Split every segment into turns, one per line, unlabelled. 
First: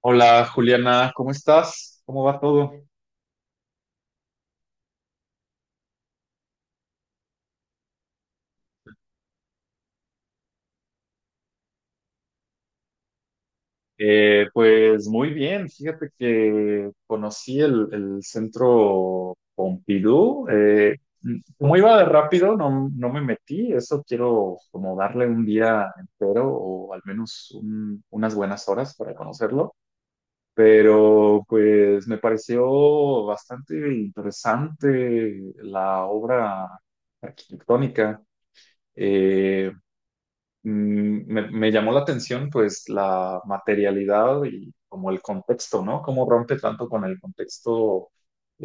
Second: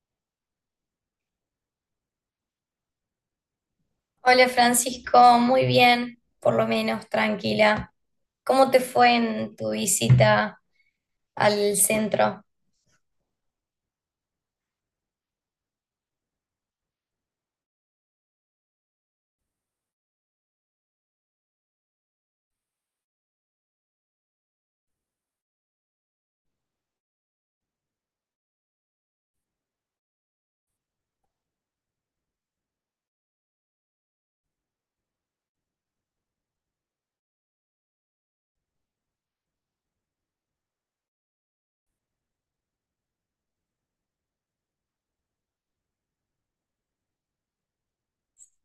Hola Juliana, ¿cómo estás? ¿Cómo va todo?
Hola Francisco, muy bien, por lo menos tranquila. ¿Cómo te fue en tu visita al centro?
Pues muy bien, fíjate que conocí el centro Pompidou. Como iba de rápido, no, no me metí. Eso quiero como darle un día entero o al menos unas buenas horas para conocerlo. Pero pues me pareció bastante interesante la obra arquitectónica. Eh, Me llamó la atención pues la materialidad y como el contexto, ¿no? Cómo rompe tanto con el contexto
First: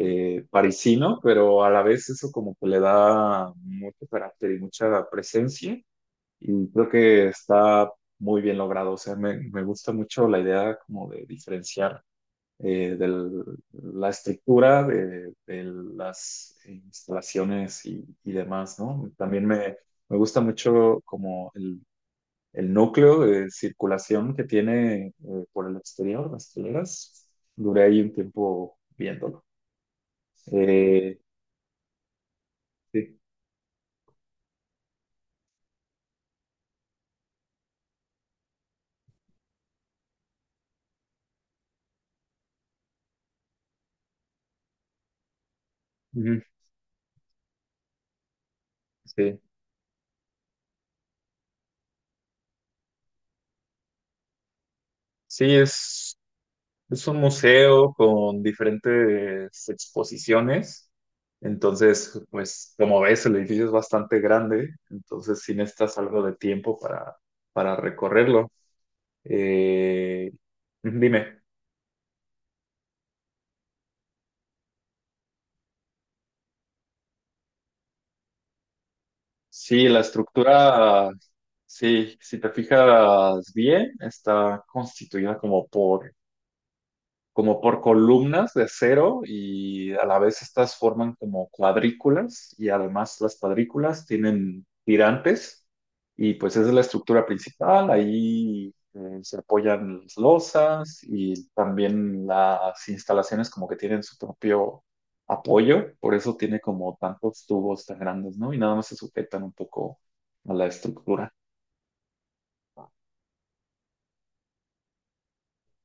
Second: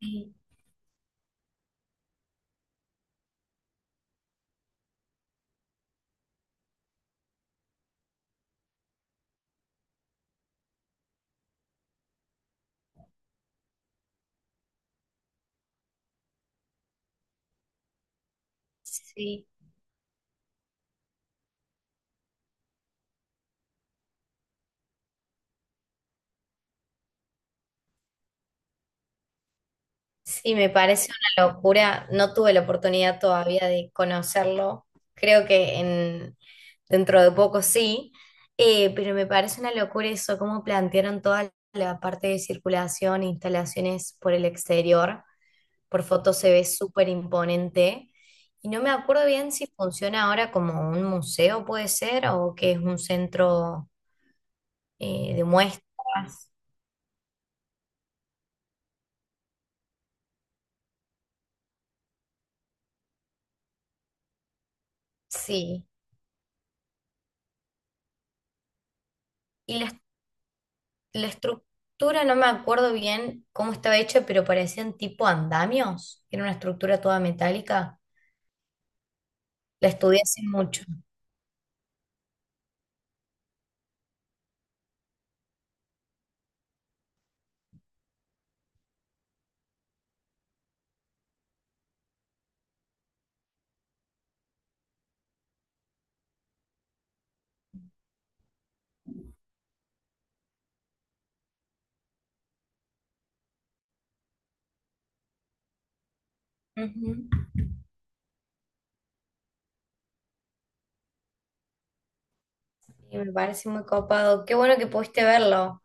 Sí,
parisino, pero a la vez eso como que le da mucho carácter y mucha presencia, y creo que está muy bien logrado. O sea, me gusta mucho la idea como de diferenciar de la estructura de las instalaciones y demás, ¿no?
sí,
Me gusta mucho como el núcleo de circulación que tiene por el exterior, las hileras. Duré ahí un tiempo viéndolo.
sí, me parece
Eh,
una locura. No tuve la
sí,
oportunidad todavía de conocerlo. Creo que dentro de poco sí. Pero me parece una locura eso, cómo plantearon toda la parte de circulación, instalaciones por el exterior. Por foto
ujú,
se ve súper imponente. Y no me acuerdo
sí,
bien si funciona ahora como un museo, puede ser, o que es un centro
sí,
de
es,
muestras.
es un museo con diferentes exposiciones. Entonces, pues como ves, el edificio es bastante grande, entonces sí
Sí.
necesitas algo de tiempo para recorrerlo.
Y la,
Eh,
la
Dime.
estructura, no me acuerdo bien cómo estaba hecha, pero parecían tipo andamios. Era una estructura toda metálica.
Sí,
La estudié hace mucho.
sí, si te fijas bien, está constituida como por columnas de acero, y a la vez estas forman como cuadrículas, y además las cuadrículas tienen tirantes, y pues esa es la estructura principal. Ahí se apoyan las losas y también las instalaciones como que tienen su propio apoyo, por eso tiene como
Ujú.
tantos tubos tan grandes, ¿no? Y nada más se sujetan un poco a la estructura.
Y me parece muy copado. Qué bueno que pudiste verlo.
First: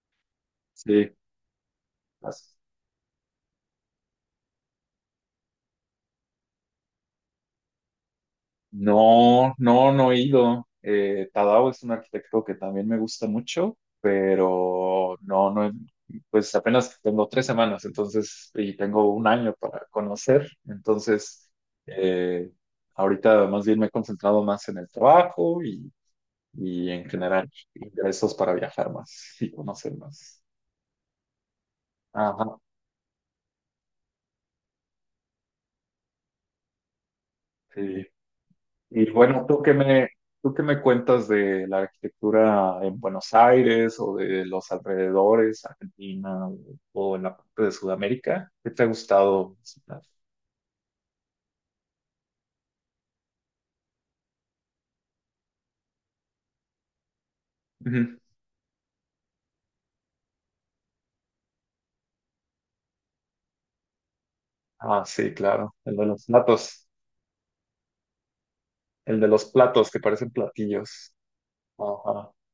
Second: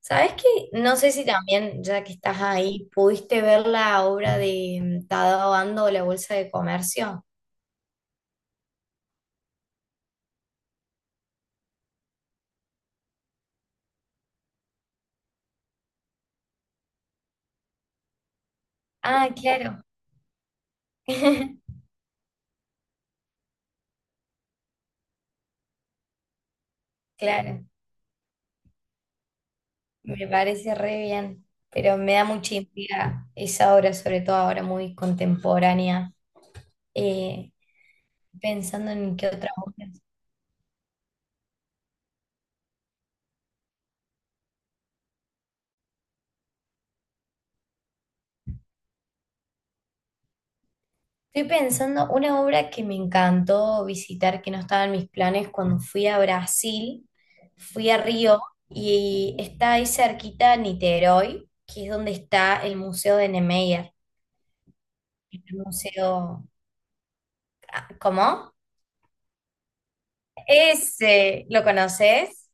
¿Sabes qué? No sé
Sí,
si también, ya que estás
gracias.
ahí, pudiste ver la obra de Tadao Ando, La Bolsa de Comercio.
No, no, no he ido. Tadao es un arquitecto que también me gusta mucho, pero no, pues apenas tengo 3 semanas, entonces, y tengo un
Ah,
año
claro.
para conocer, entonces, eh, ahorita más bien me he concentrado más en el trabajo y en general
Claro,
ingresos para viajar más y conocer
me
más.
parece re bien, pero me da
Ajá,
mucha intriga esa obra, sobre todo ahora muy contemporánea, eh,
sí.
pensando
Y
en qué
bueno,
otra obra.
¿tú qué me cuentas de la arquitectura en Buenos Aires o de los alrededores, Argentina o en la parte de Sudamérica? ¿Qué te ha gustado visitar?
Estoy pensando una obra que me encantó visitar, que no estaba en mis planes cuando fui a Brasil, fui a
Ujú.
Río y está ahí cerquita Niterói, que es donde está el Museo de Niemeyer,
Ah, sí,
el
claro,
museo, ¿cómo?
el de los platos que parecen platillos.
Ese, ¿lo
Ajá.
conoces?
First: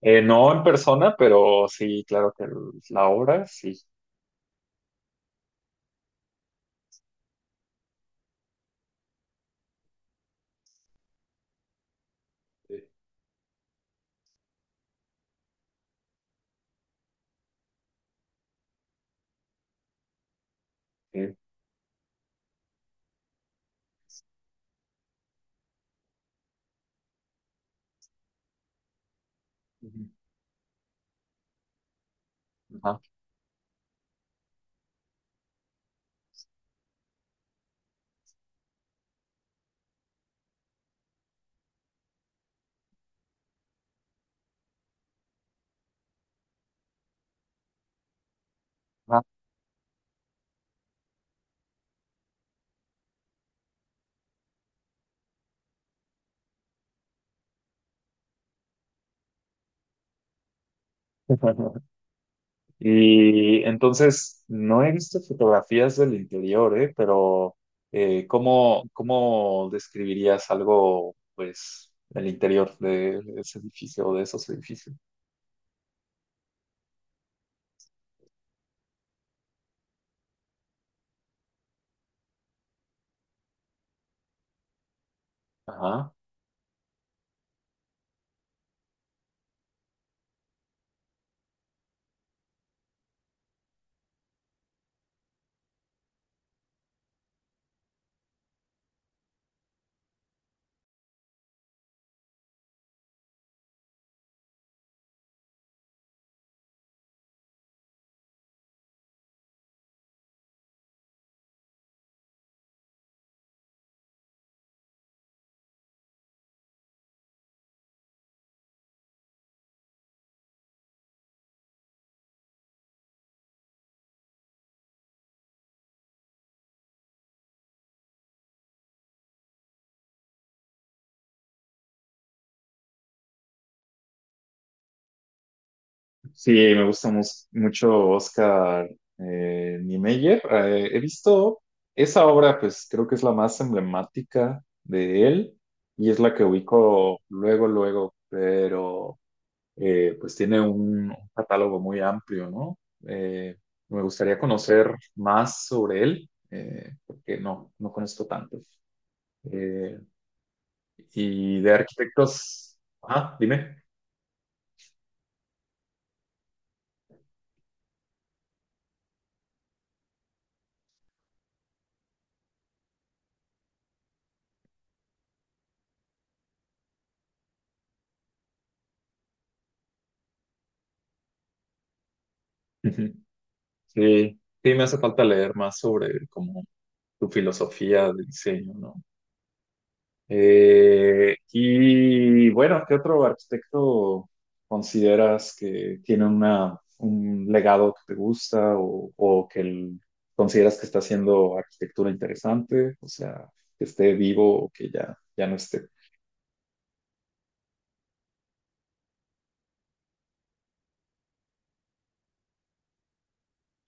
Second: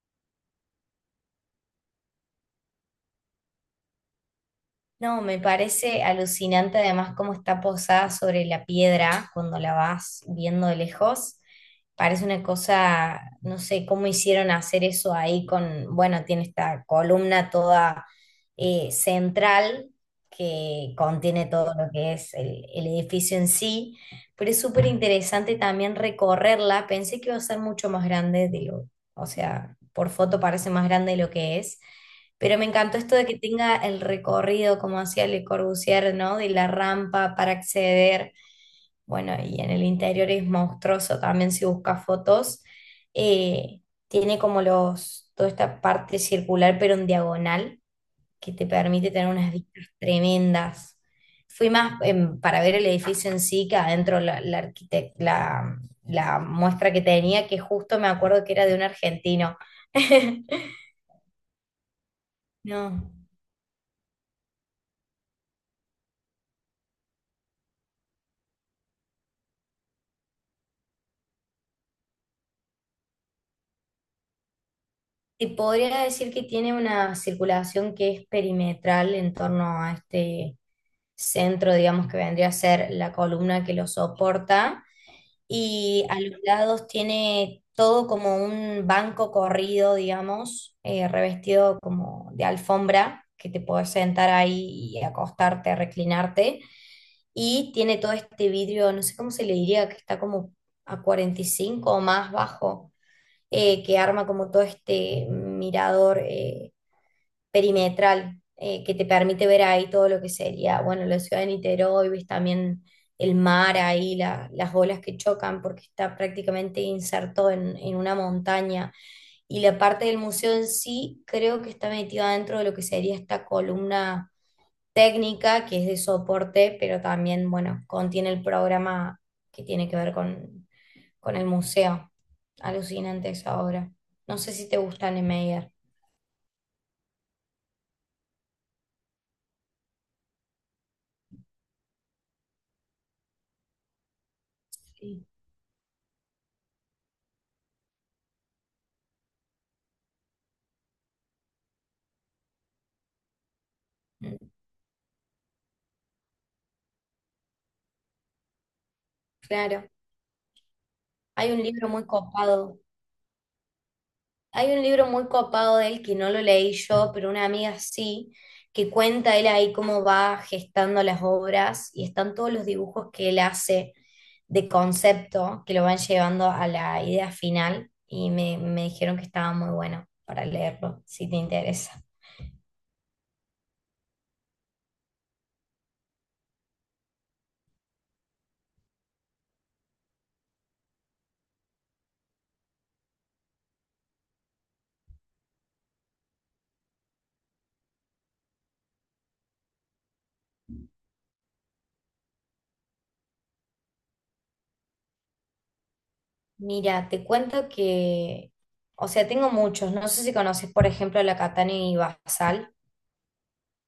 No en persona, pero sí, claro que la obra, sí.
No, me parece alucinante además cómo está posada sobre la piedra cuando la vas viendo de lejos. Parece una
Sí.
cosa, no sé cómo hicieron hacer eso ahí con, bueno, tiene esta columna toda central, que
Sí.
contiene todo lo que el edificio en sí, pero es súper interesante también recorrerla. Pensé que iba a ser mucho más grande o sea,
Ujú.
por foto parece más grande de lo que es, pero me encantó
Ajá.
esto de que tenga el recorrido, como hacía Le Corbusier, ¿no? De la rampa para acceder. Bueno, y en el interior es monstruoso también si buscas fotos. Eh, Tiene como los, toda esta parte circular, pero en diagonal, que te permite
Ajá.
tener unas vistas tremendas. Fui más para ver el edificio en sí que adentro la muestra que tenía, que justo me acuerdo que era de un argentino. No.
Y entonces, no he visto fotografías del interior, ¿eh? Pero ¿cómo describirías algo, pues, del interior de ese edificio o de esos edificios?
Y podría decir que tiene una circulación que es perimetral en torno a este centro, digamos, que vendría a ser la columna que lo soporta, y
Ajá.
a los lados tiene todo como un banco corrido, digamos, revestido como de alfombra, que te puedes sentar ahí y acostarte, reclinarte, y tiene todo este vidrio, no sé cómo se le diría, que está como a 45 o más bajo, que arma como todo este mirador perimetral, que te permite ver ahí todo lo que sería, bueno, la ciudad de Niterói, ves también el mar ahí, las olas que chocan porque está prácticamente inserto en una montaña. Y la parte del museo en sí creo que está metida dentro de lo que sería esta columna técnica que es de soporte, pero también, bueno, contiene el programa que tiene que ver con el museo. Alucinante esa obra. No sé si te gusta Niemeyer.
Sí, me gusta mucho Oscar Niemeyer. He visto esa obra, pues creo que es la más emblemática de
Sí.
él, y es la que ubico luego, luego, pero pues tiene un catálogo muy amplio, ¿no? Eh, Me
Mm,
gustaría conocer más sobre él, porque no, no conozco tanto.
Claro.
Eh,
Hay
y
un
de
libro muy
arquitectos,
copado
ah, dime.
Hay un libro muy copado de él que no lo leí yo, pero una amiga sí, que cuenta él ahí cómo va gestando las obras y están todos los dibujos que él hace de concepto que lo van llevando a la idea final y me dijeron que estaba muy bueno para leerlo, si te interesa.
Ujú. Sí, sí, me hace falta leer más sobre como su filosofía de diseño, ¿no? Y bueno, ¿qué otro arquitecto consideras que tiene un legado que te gusta, o que consideras que está haciendo arquitectura interesante? O sea, que esté vivo o que ya, ya no esté.
Mira, te cuento que, o sea, tengo muchos, no sé si conoces, por ejemplo, la Catania y Basal.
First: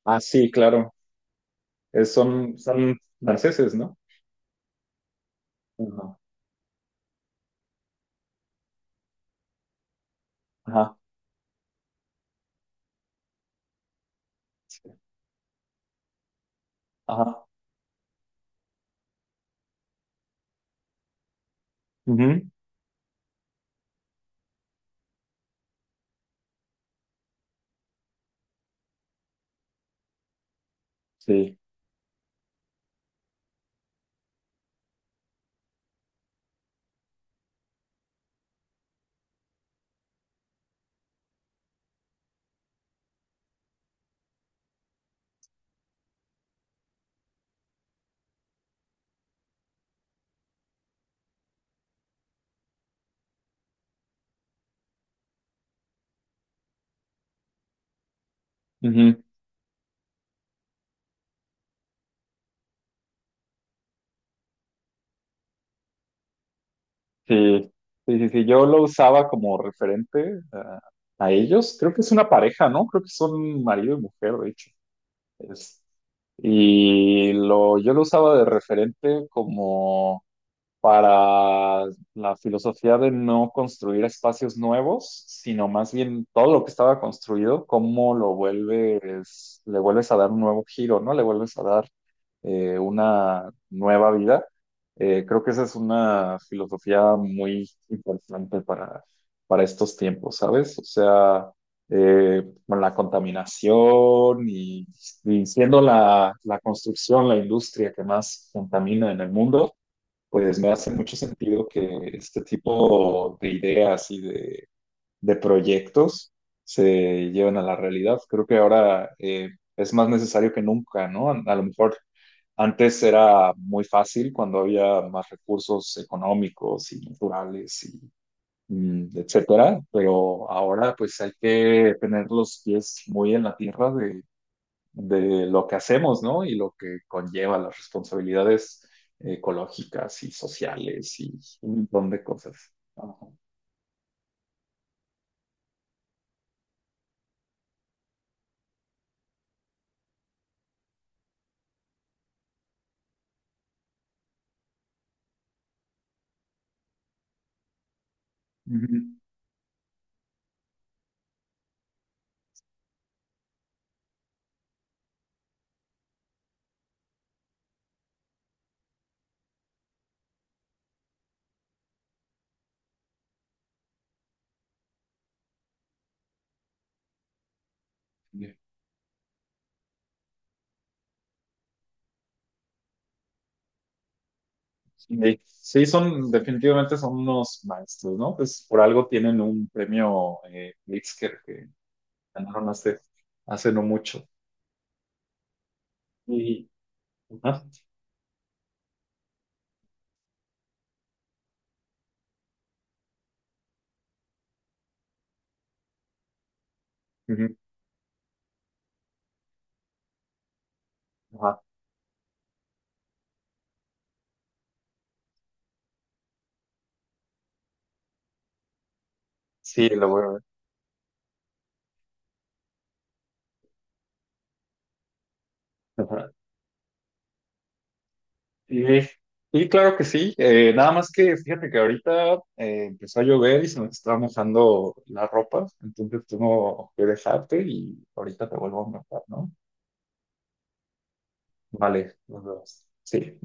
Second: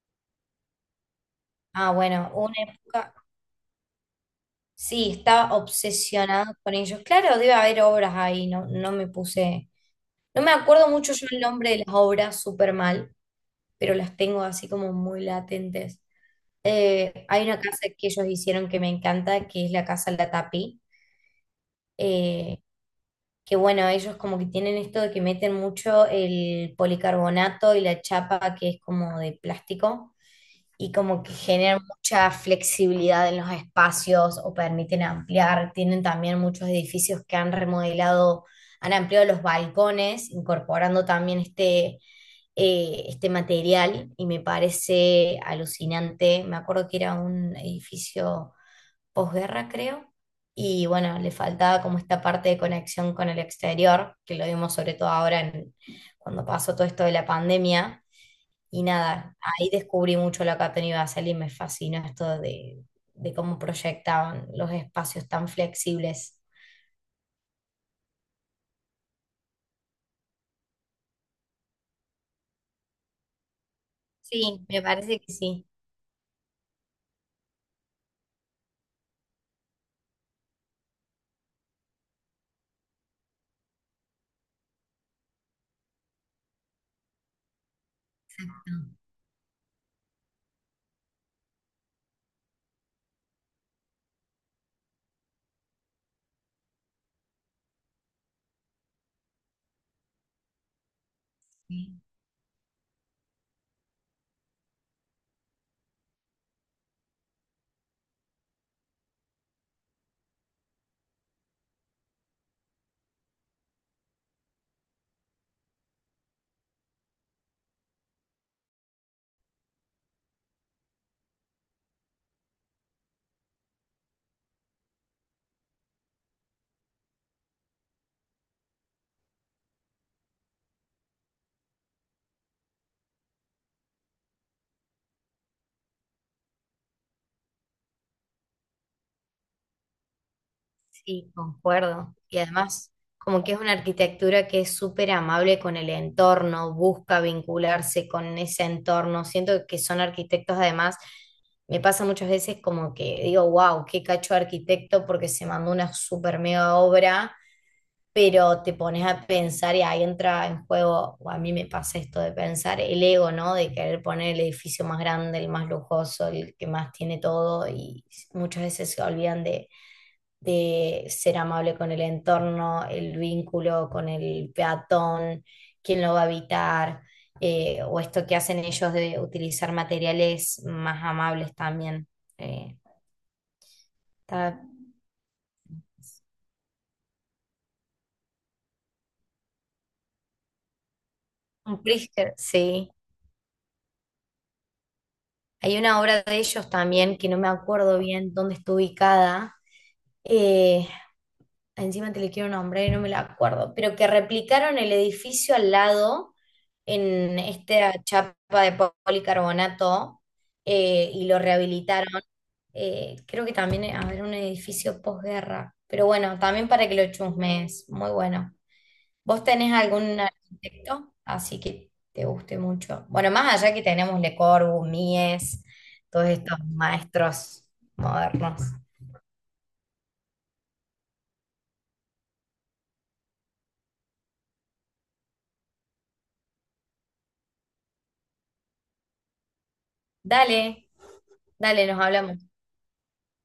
Ah, sí, claro.
Ah, bueno, una
Son, son
época.
franceses, ¿no?
Sí, estaba
Ajá.
obsesionado con ellos. Claro, debe haber obras ahí, no me puse. No me acuerdo
Ajá.
mucho yo el nombre de las obras súper mal, pero las tengo así
Sí.
como muy latentes. Hay
Ajá.
una casa que ellos hicieron que me encanta, que es la Casa Latapí.
Ujú.
Eh, que bueno, ellos como que tienen esto de que meten mucho el policarbonato y la chapa que es como de plástico, y como que
Sí.
generan mucha flexibilidad en los espacios o permiten ampliar. Tienen también muchos edificios que han remodelado, han ampliado los balcones, incorporando también este material y me parece alucinante. Me acuerdo que era un edificio posguerra, creo. Y bueno, le faltaba como esta parte de conexión con el exterior, que lo vimos sobre todo ahora cuando pasó todo esto de la pandemia y nada, ahí descubrí mucho lo que ha tenido Basel y me fascinó esto de cómo proyectaban los espacios tan flexibles.
Sí, sí, yo lo usaba como referente a ellos. Creo que es una pareja, ¿no? Creo que son marido y mujer, de
Sí,
hecho.
me parece que sí,
Es- y yo lo usaba de referente como para la filosofía de no construir espacios nuevos, sino más bien todo lo que estaba construido, cómo lo vuelves, le vuelves a dar un nuevo giro, ¿no? Le vuelves a dar una nueva vida. Creo que esa es una filosofía muy importante para estos tiempos, ¿sabes? O sea,
sí,
con la contaminación y siendo la construcción, la industria que más contamina en el mundo, pues me hace mucho sentido que este tipo de ideas de proyectos se lleven a la realidad. Creo que ahora es más necesario que nunca, ¿no? A lo mejor antes era muy fácil cuando había más recursos económicos y naturales y etcétera, pero ahora pues hay que tener los pies muy en la tierra de lo que hacemos, ¿no? Y lo que conlleva las responsabilidades ecológicas y sociales
sí,
y un montón
concuerdo.
de
Y
cosas.
además
Ajá.
como que es una arquitectura que es súper amable con el entorno, busca vincularse con ese entorno. Siento que son arquitectos además, me pasa muchas veces como que digo, wow, qué cacho de arquitecto porque se mandó una súper mega obra, pero te
Ujú.
pones a pensar y ahí entra en juego, o a mí me pasa esto de pensar el ego, ¿no? De querer poner el edificio más grande, el más lujoso, el que más tiene todo y muchas veces se olvidan de ser amable con el entorno, el vínculo con el peatón, quién lo va a habitar, o esto que hacen ellos de utilizar materiales más amables también. Eh, Está
Sí. Sí, sí, son, definitivamente son unos maestros, ¿no? Pues por algo tienen un premio Pritzker que
un brisket,
ganaron
sí.
hace no mucho.
Hay una obra de
Y,
ellos también que no me
ajá.
acuerdo bien dónde está ubicada. eh, Encima te le quiero nombrar y no me la acuerdo, pero que replicaron el edificio al lado en
Ujú.
esta chapa de policarbonato, y lo
Ajá.
rehabilitaron. Creo que también, a ver, un edificio posguerra. Pero bueno, también para que lo chusmes, muy bueno. ¿Vos tenés
Sí, lo
algún
voy a
arquitecto así que te guste mucho? Bueno, más allá que tenemos Le Corbusier, Mies, todos
ver.
estos maestros modernos.
Sí, sí, claro que sí. Nada más que fíjate que ahorita empezó a llover y se me estaba mojando la ropa, entonces tengo que dejarte y ahorita te vuelvo a marcar, ¿no?
Dale, dale, nos
Vale,
hablamos.
nos vemos. Sí.